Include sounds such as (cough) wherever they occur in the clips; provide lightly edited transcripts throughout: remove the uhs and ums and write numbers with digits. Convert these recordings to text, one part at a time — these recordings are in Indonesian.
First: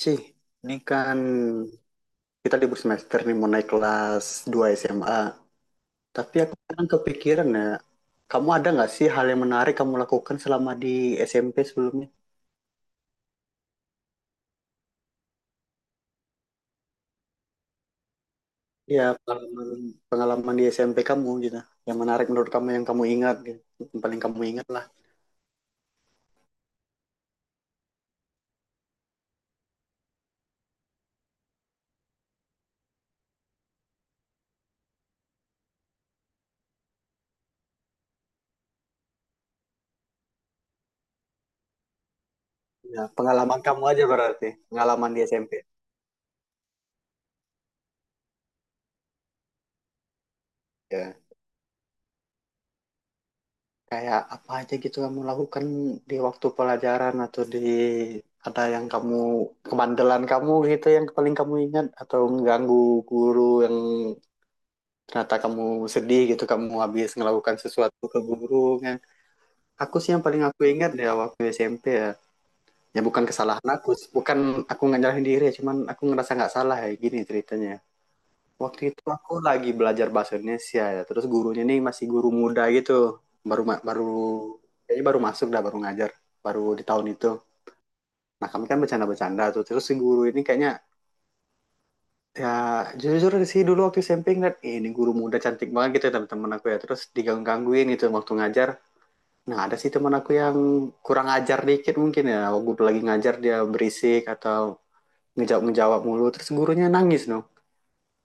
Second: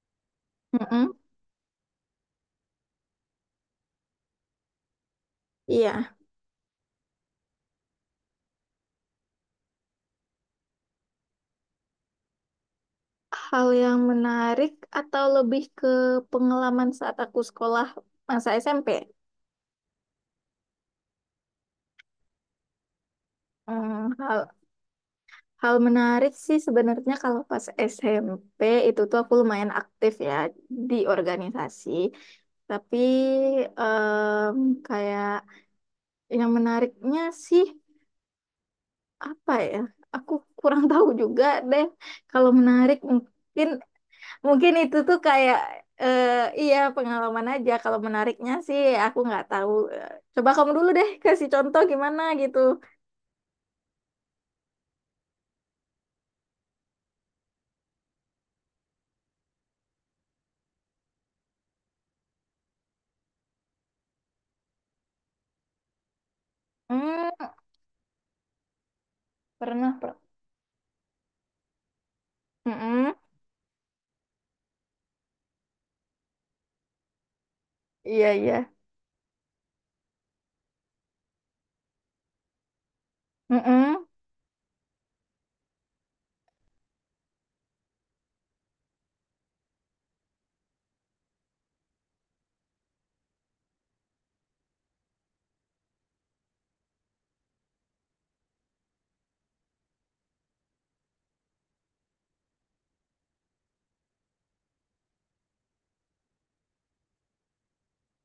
Ci, ini Mm-mm. kan kita libur semester nih mau naik kelas 2 SMA. Iya. Tapi aku kan kepikiran ya, kamu ada nggak sih hal yang menarik kamu lakukan selama di SMP sebelumnya? Hal yang menarik atau lebih ke pengalaman saat aku sekolah masa SMP? Ya, pengalaman, pengalaman di SMP kamu gitu. Yang menarik menurut kamu yang kamu ingat gitu. Yang Hmm, paling kamu hal ingat lah. hal menarik sih sebenarnya kalau pas SMP itu tuh aku lumayan aktif ya di organisasi. Tapi em, kayak yang menariknya sih apa ya? Aku kurang (laughs) tahu juga deh. Kalau menarik Ya, pengalaman mungkin kamu aja berarti. Mungkin itu Pengalaman tuh di SMP. kayak eh, iya pengalaman aja. Kalau menariknya sih aku nggak tahu. Eh, Coba kamu dulu deh Ya. kasih contoh gimana gitu. Kayak apa aja gitu kamu lakukan di waktu pelajaran atau ada yang kamu kemandelan kamu gitu yang paling kamu ingat, atau mengganggu guru yang ternyata kamu sedih gitu kamu habis Hmm, melakukan sesuatu ke guru kan. pernah. Aku sih yang paling aku ingat ya waktu SMP ya. Ya Mm-mm. bukan kesalahan aku, bukan, aku nggak nyalahin diri, ya, cuman aku ngerasa nggak salah, ya gini ceritanya. Iya, iya. Waktu itu aku lagi belajar bahasa Indonesia ya. Terus gurunya nih masih guru muda gitu. Baru Mm-mm. kayaknya baru masuk dah, baru ngajar. Baru di tahun itu. Nah, kami kan bercanda-bercanda tuh. Terus si guru ini kayaknya, ya jujur sih dulu waktu SMP ngeliat, "Ih, ini guru muda cantik banget gitu ya teman-teman aku ya." Terus diganggu-gangguin gitu waktu ngajar. Nah, ada sih teman aku yang kurang ajar dikit mungkin ya. Waktu lagi ngajar dia berisik atau ngejawab-ngejawab mulu. Terus gurunya nangis noh.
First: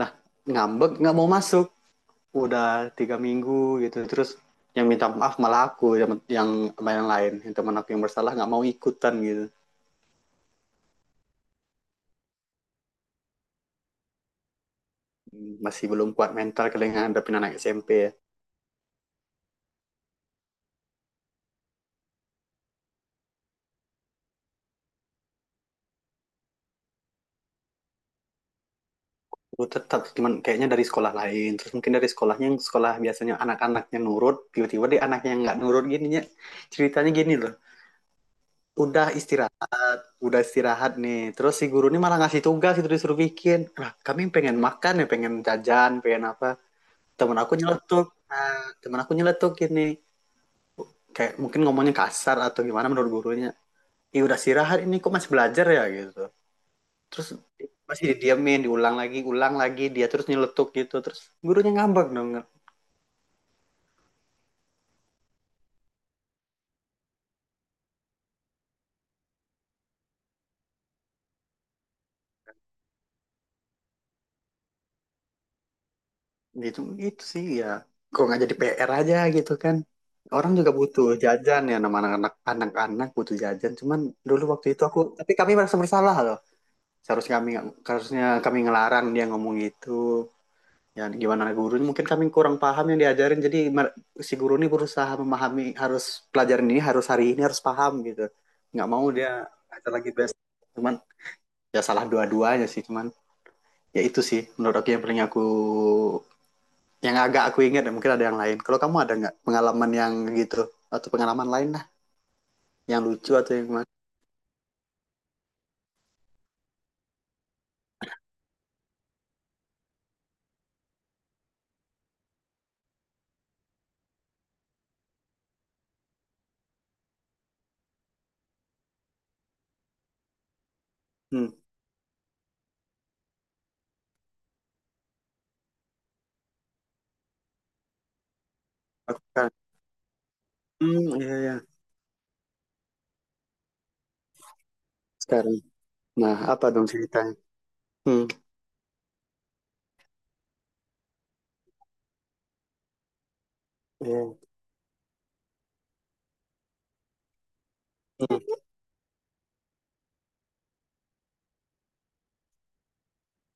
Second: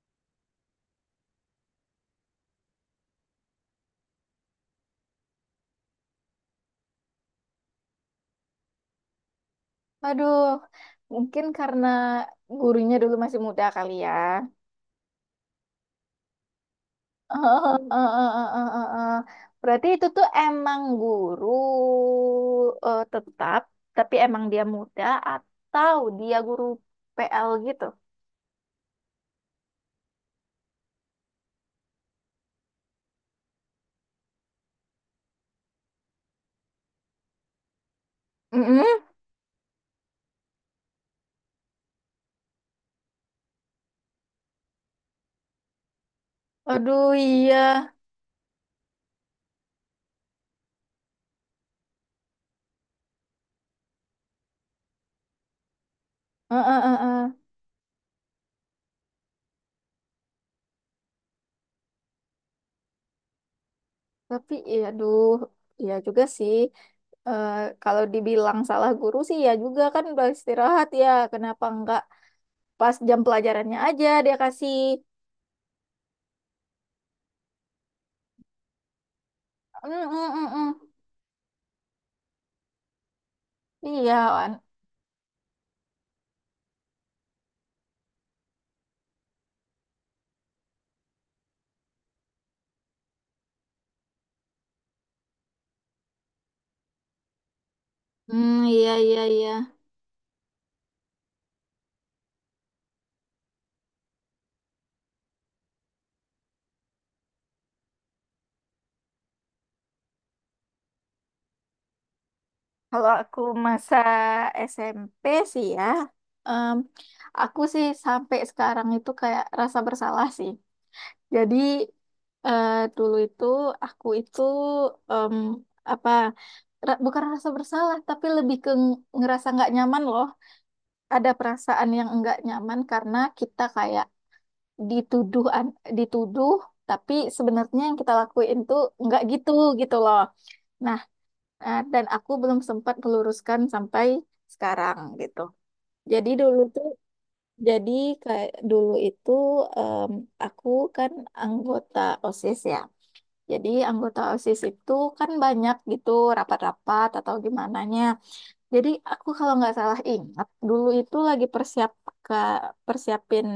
Nah, ngambek nggak mau masuk udah 3 minggu gitu. Terus yang minta maaf malah aku, yang yang lain yang teman aku yang bersalah nggak mau ikutan gitu. Aduh, mungkin karena gurunya dulu masih muda kali ya. Masih belum kuat mental kali ngadepin Oh, anak oh, SMP ya. oh, oh, oh, oh, oh. Berarti itu tuh emang guru tetap, tapi emang dia muda atau dia guru PL gitu? Aku tetap, cuman kayaknya dari sekolah lain. Terus mungkin dari sekolahnya, yang sekolah biasanya anak-anaknya nurut, tiba-tiba deh anaknya yang nggak nurut. Gini ya ceritanya, gini loh. Udah istirahat, udah istirahat nih, terus si guru ini malah ngasih tugas, itu disuruh bikin. Nah, kami pengen makan ya, pengen jajan, pengen apa. Aduh, Temen aku iya. nyeletuk, nah temen aku nyeletuk gini, kayak mungkin ngomongnya kasar atau gimana menurut gurunya. "Ih, udah istirahat ini kok masih belajar ya," gitu. Eh, eh, Terus eh, eh. masih didiamin, diulang lagi, ulang lagi dia terus nyeletuk gitu. Terus gurunya ngambek dong. Tapi iya, aduh, iya juga sih. Eh, kalau dibilang salah guru sih ya juga kan udah istirahat ya. Kenapa enggak pas jam pelajarannya aja dia kasih. Gitu gitu sih ya. Kok nggak jadi PR aja gitu kan, Mm, mm, orang mm, juga mm. butuh jajan ya, nama anak-anak, anak-anak butuh jajan. Cuman Iya, dulu Wan. waktu itu aku, tapi kami merasa bersalah loh. Seharusnya kami Harusnya kami ngelarang dia ngomong gitu. Ya gimana gurunya, mungkin kami kurang paham yang diajarin, jadi si guru ini berusaha memahami, harus pelajaran ini harus hari ini harus paham gitu, Hmm, nggak iya, mau iya, dia iya. ngajar lagi. Best cuman, ya salah dua-duanya sih. Cuman ya itu sih menurut aku, yang agak aku ingat. Dan mungkin ada yang lain, kalau kamu ada nggak pengalaman yang gitu, atau pengalaman lain lah yang Kalau lucu aku atau yang mana. masa SMP sih ya, em, aku sih sampai sekarang itu kayak rasa bersalah sih. Jadi Eh, dulu itu aku itu em, apa bukan rasa bersalah, tapi lebih ke ngerasa nggak nyaman loh. Ada Hmm perasaan yang nggak nyaman karena kita kayak dituduh dituduh, tapi sebenarnya yang kita lakuin tuh nggak aku kan gitu gitu loh. Nah, hmm Iya, iya. Dan aku belum sempat meluruskan sampai sekarang gitu. Sekarang, Jadi nah dulu apa tuh dong ceritanya? jadi hmm kayak dulu itu em, aku kan anggota OSIS ya. Jadi anggota iya. OSIS itu kan banyak gitu rapat-rapat atau gimananya. Hmm. Jadi aku kalau nggak salah ingat, dulu itu lagi ke persiapin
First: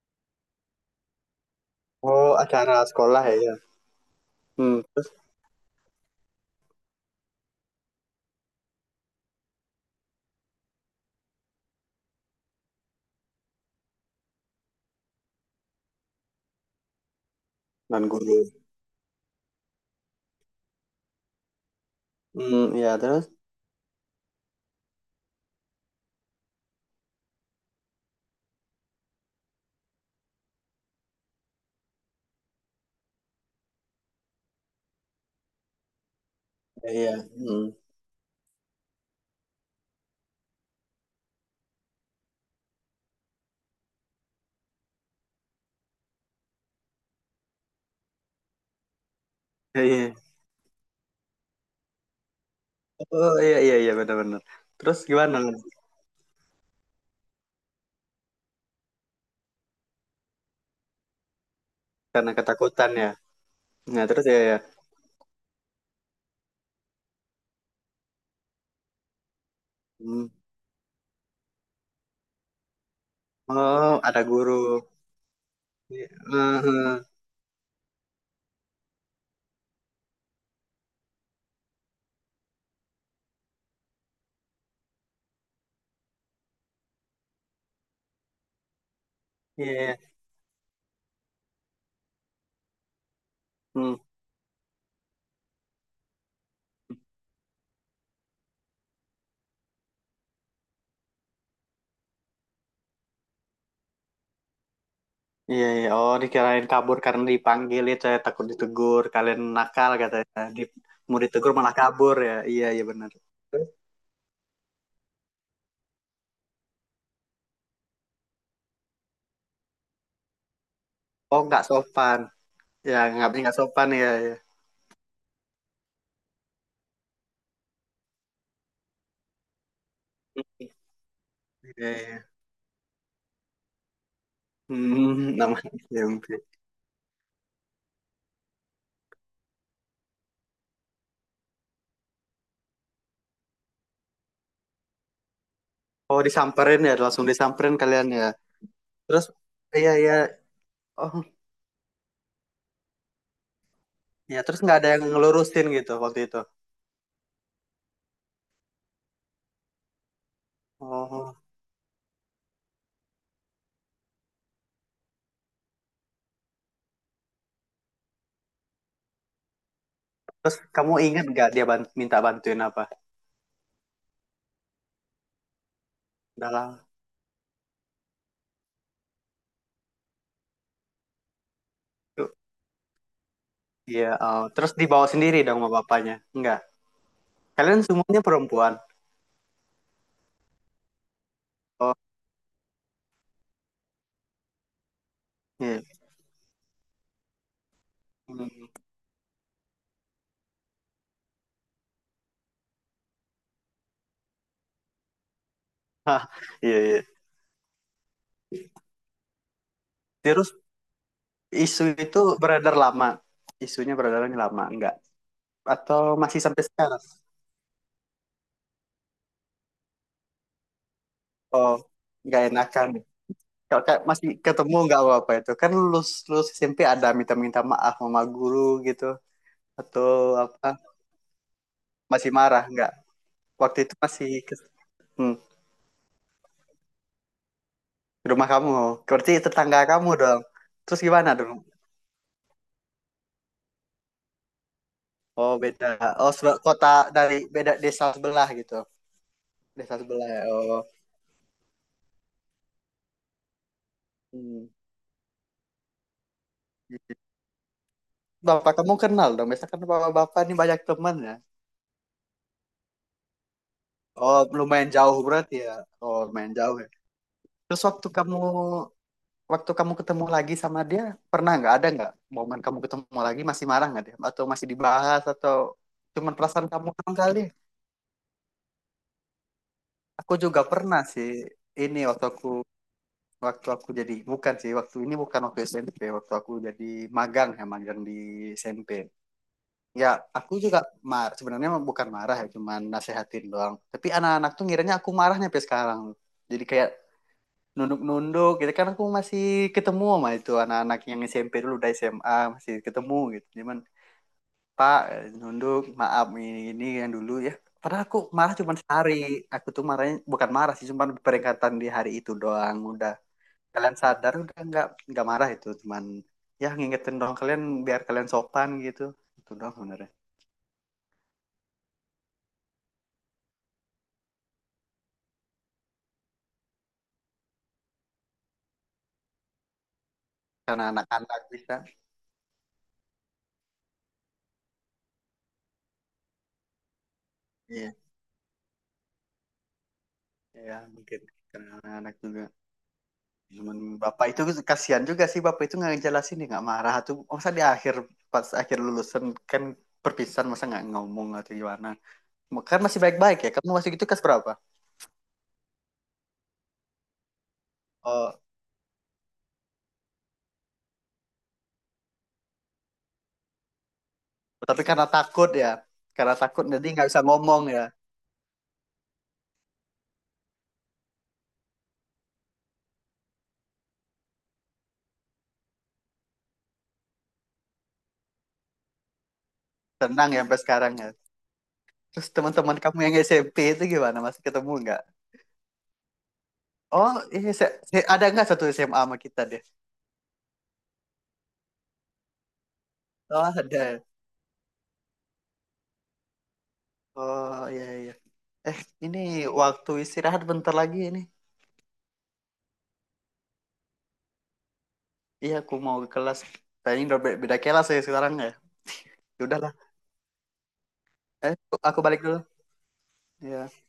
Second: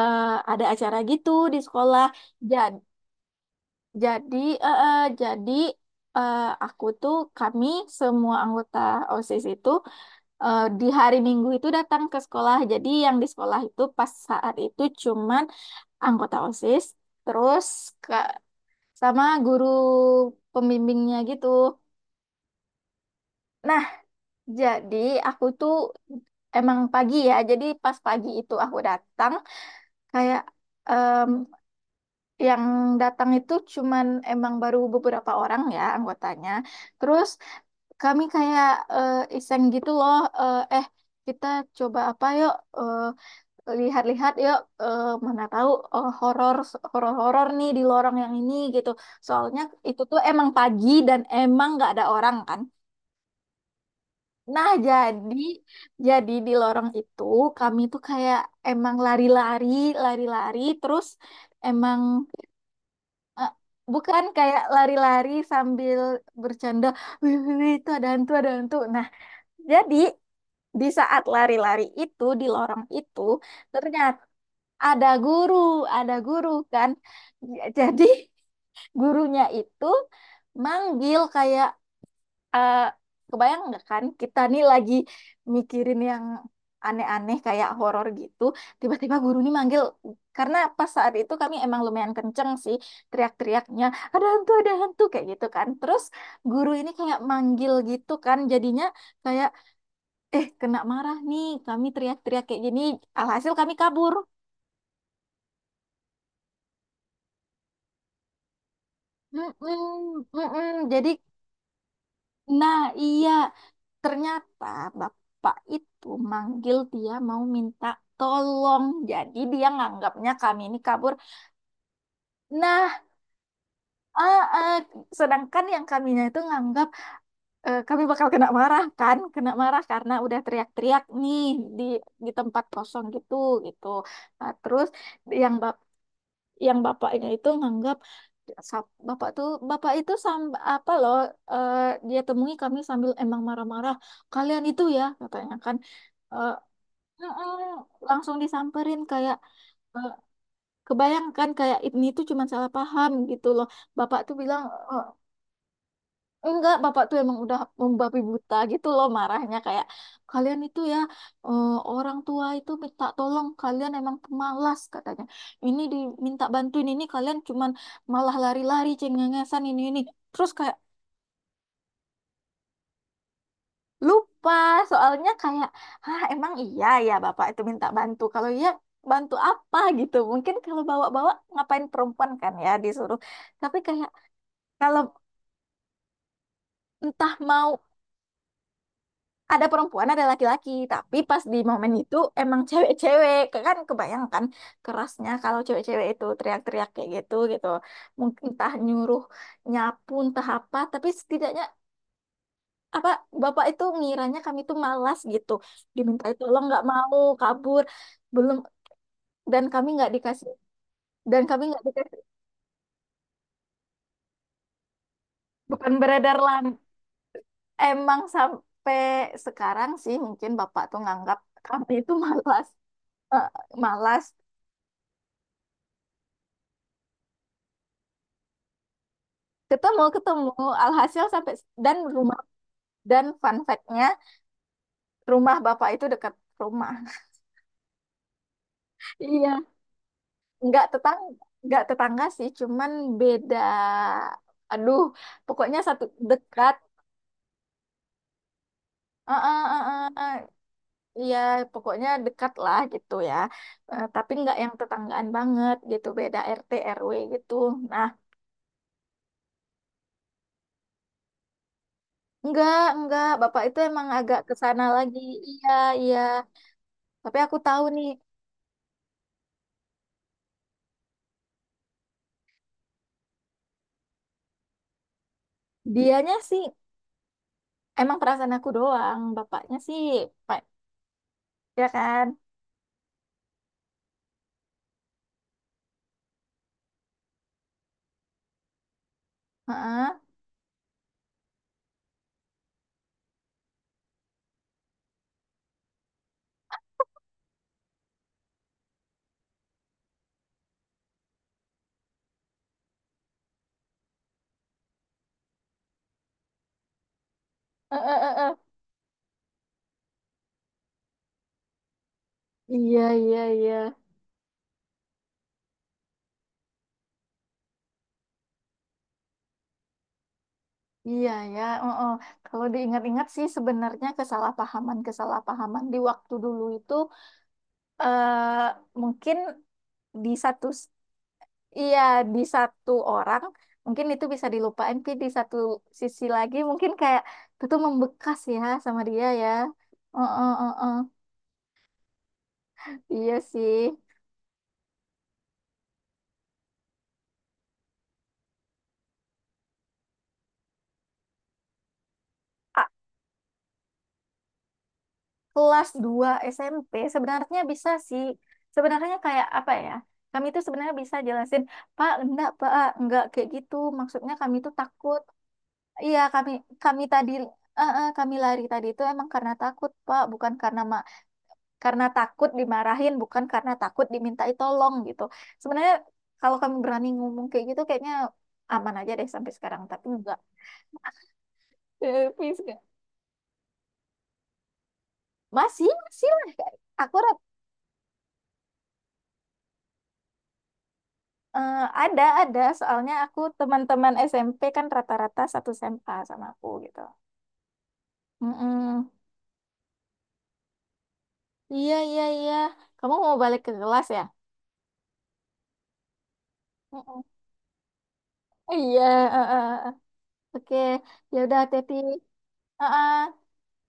eh, ada acara gitu di sekolah. Oh, acara Jadi sekolah ya, ya. jadi eh, eh, Terus? jadi eh, aku tuh kami semua anggota OSIS itu di hari Minggu itu datang ke sekolah. Jadi yang di sekolah itu pas saat itu cuman anggota OSIS, terus Non ke guru. sama guru pembimbingnya gitu. Hmm, ya terus? Nah, jadi aku tuh emang pagi ya. Jadi pas pagi itu aku datang, kayak em, yang datang itu cuman emang baru beberapa orang ya anggotanya. Iya. Terus Hmm. kami kayak eh, iseng gitu loh, eh eh, kita coba apa yuk, eh, lihat-lihat yuk, mana tahu, eh, horor horor-horor nih di lorong yang ini gitu. Soalnya Iya, itu iya. tuh emang pagi dan emang nggak ada orang kan. Oh, iya iya iya, benar-benar. Nah, Terus jadi gimana? jadi di lorong itu kami tuh kayak emang lari-lari terus emang Karena ketakutan ya. eh, Nah, bukan terus ya ya. kayak lari-lari sambil bercanda, wih, wih, wih, itu ada hantu, ada hantu. Nah, jadi Hmm. di saat lari-lari itu di lorong itu Oh, ternyata ada guru. ada guru, Iya. ada guru kan. Mhm. Jadi gurunya itu manggil, kayak eh, kebayang nggak kan kita nih lagi mikirin yang aneh-aneh kayak horor gitu. Tiba-tiba guru nih Iya, manggil. iya. Karena pas saat itu kami emang lumayan kenceng sih teriak-teriaknya, Hmm. Ada hantu kayak gitu kan. Terus guru ini kayak manggil gitu kan, jadinya kayak kena marah nih kami teriak-teriak kayak gini, alhasil kami kabur. Iya, iya. Oh, dikirain kabur karena dipanggil itu ya, takut ditegur. Kalian nakal Mm-mm, katanya. Di, mm-mm. Jadi, mau ditegur malah kabur ya. Iya, nah, iya benar. iya, Terus? ternyata bapak itu manggil dia mau minta tolong. Jadi dia nganggapnya kami ini kabur. Oh, nggak sopan. Ya, Nah, nggak sopan ya, ya. ah, ah, sedangkan yang kaminya itu nganggap kami bakal kena marah kan, kena marah karena udah teriak-teriak nih di Iya, iya. di tempat kosong gitu gitu. Nah, terus Hmm, yang namanya bap SMP. yang bapaknya itu nganggap bapak itu sam apa loh eh, dia temui kami sambil emang marah-marah, kalian itu ya katanya kan. Oh, Eh, disamperin ya, langsung "Mm-mm," disamperin kalian ya. langsung disamperin, Terus, kayak iya eh, iya. Oh, kebayangkan kayak ini tuh cuma salah paham gitu loh. Bapak tuh ya terus bilang, nggak ada yang "Eh, ngelurusin gitu waktu itu. Enggak, bapak tuh emang udah membabi buta gitu loh marahnya, kayak kalian itu ya, Oh. Orang tua itu minta tolong kalian emang pemalas katanya. Ini diminta bantuin ini kalian cuman malah lari-lari cengengesan ini ini. Terus Terus kayak kamu ingat nggak dia ban- minta bantuin apa? lupa, soalnya kayak emang Dalam. iya ya bapak itu minta bantu. Kalau iya bantu apa gitu. Mungkin kalau bawa-bawa, ngapain perempuan kan ya disuruh. Tapi Iya, kayak oh. Terus kalau dibawa sendiri dong sama bapaknya. Enggak. entah mau Kalian semuanya perempuan. ada perempuan ada laki-laki, tapi pas di momen Oh, itu emang cewek-cewek. Kan kebayangkan kerasnya kalau iya. cewek-cewek itu teriak-teriak kayak gitu gitu, mungkin Hmm. entah nyuruh nyapu entah apa, tapi setidaknya apa, bapak itu ngiranya kami itu malas gitu, Hah, diminta tolong iya, nggak iya. mau, kabur. Belum, dan kami nggak dikasih Terus dan kami nggak isu itu dikasih beredar lama. Isunya beredar lama, enggak? Bukan Atau beredar masih sampai lan sekarang? Emang sampai sekarang sih mungkin bapak tuh nganggap Oh, kami itu (laughs) nggak malas. enakan. eh, Kalau kayak Malas masih ketemu nggak apa-apa itu. Kan lulus, lulus SMP ada minta-minta maaf sama guru gitu. ketemu Atau ketemu. apa, Alhasil sampai, dan masih rumah, marah nggak dan fun waktu itu, fact-nya masih ke, hmm, rumah bapak itu dekat rumah. ke rumah kamu berarti Iya, tetangga kamu dong. nggak Terus tetang gimana dong? nggak tetangga sih, cuman beda, aduh, Oh pokoknya beda. satu Oh sebe- dekat. kota. Dari beda desa sebelah gitu, Eh, eh, eh, desa eh, sebelah eh. ya. Oh, Iya, pokoknya dekat lah gitu ya. Tapi nggak hmm. yang tetanggaan banget gitu, beda RT RW gitu, nah Bapak kamu kenal dong, biasanya kan bapak-bapak ini banyak teman ya. nggak nggak bapak itu emang agak Oh ke sana lumayan jauh lagi. berarti Iya, ya. iya, Oh lumayan jauh ya. tapi aku Terus tahu waktu nih, kamu, waktu kamu ketemu lagi sama dia, pernah nggak, ada nggak momen kamu ketemu lagi, masih marah nggak dia atau masih dibahas atau cuman dianya sih. perasaan kamu doang kali. Emang perasaan aku doang, bapaknya sih, Aku Pak, juga pernah sih, ya ini waktu kan? aku, waktu aku jadi, bukan sih waktu ini, bukan waktu SMP, waktu aku jadi magang ya, magang di SMP ya. Heeh. Aku juga mar- sebenarnya mah bukan marah ya, cuman nasehatin doang, tapi anak-anak tuh ngiranya aku marahnya sampai sekarang. Jadi kayak nunduk-nunduk gitu kan. Aku masih ketemu sama itu anak-anak yang SMP dulu, udah SMA, masih ketemu gitu. Cuman, "Pak," nunduk, "maaf ini yang dulu ya." Eh, Padahal eh, aku eh, marah eh. cuma sehari. Aku tuh marahnya bukan marah sih, cuma peringatan di hari itu doang, Iya, udah iya, iya. kalian sadar udah, nggak marah itu. Cuman ya ngingetin dong kalian biar kalian sopan gitu, itu doang sebenarnya. Iya ya, oh, oh. Kalau diingat-ingat sih sebenarnya kesalahpahaman-kesalahpahaman di waktu dulu itu eh mungkin di satu Karena s- anak-anak bisa, iya di satu orang mungkin itu bisa dilupain, tapi di satu sisi lagi mungkin kayak itu tuh iya membekas ya sama dia ya. Oh, oh, oh, ya oh. mungkin karena anak-anak juga. Iya Cuman sih. bapak itu, kasihan juga sih bapak itu nggak ngejelasin dia nggak marah tuh. Masa di akhir, pas akhir lulusan kan, perpisahan, masa nggak ngomong atau gimana. Kan masih baik-baik ya. Kamu masih gitu kelas berapa? Kelas 2 SMP sebenarnya bisa sih. Oh, Sebenarnya kayak apa ya? Kami itu sebenarnya bisa jelasin, Pak, enggak kayak gitu. Maksudnya kami itu tapi karena takut. takut ya. Iya, Karena kami takut jadi kami nggak bisa tadi ngomong ya. eh, eh, kami lari tadi itu emang karena takut, Pak, bukan karena ma karena takut dimarahin, bukan karena takut dimintai tolong gitu. Sebenarnya kalau kami berani ngomong kayak gitu kayaknya aman aja deh sampai sekarang, tapi Tenang enggak. ya sampai sekarang ya. Terus Eh, please, teman-teman enggak. kamu yang SMP itu gimana? Masih ketemu nggak? Masih, masih lah. Oh, Aku iya, se- se- ada nggak satu SMA sama kita deh? Eh, ada, ada. Soalnya aku Oh, ada. teman-teman SMP kan rata-rata satu SMA sama aku gitu. Oh, iya, iya. Eh, Mm-mm. ini waktu istirahat bentar lagi ini. Iya, iya, iya. Kamu mau balik ke kelas ya? Iya, aku mau ke kelas. Kayaknya udah Mm-mm. be- beda kelas ya sekarang ya. Iya. Ya eh, eh, udahlah. eh. Oke. Ya Eh, udah, aku balik Teti. dulu. Iya.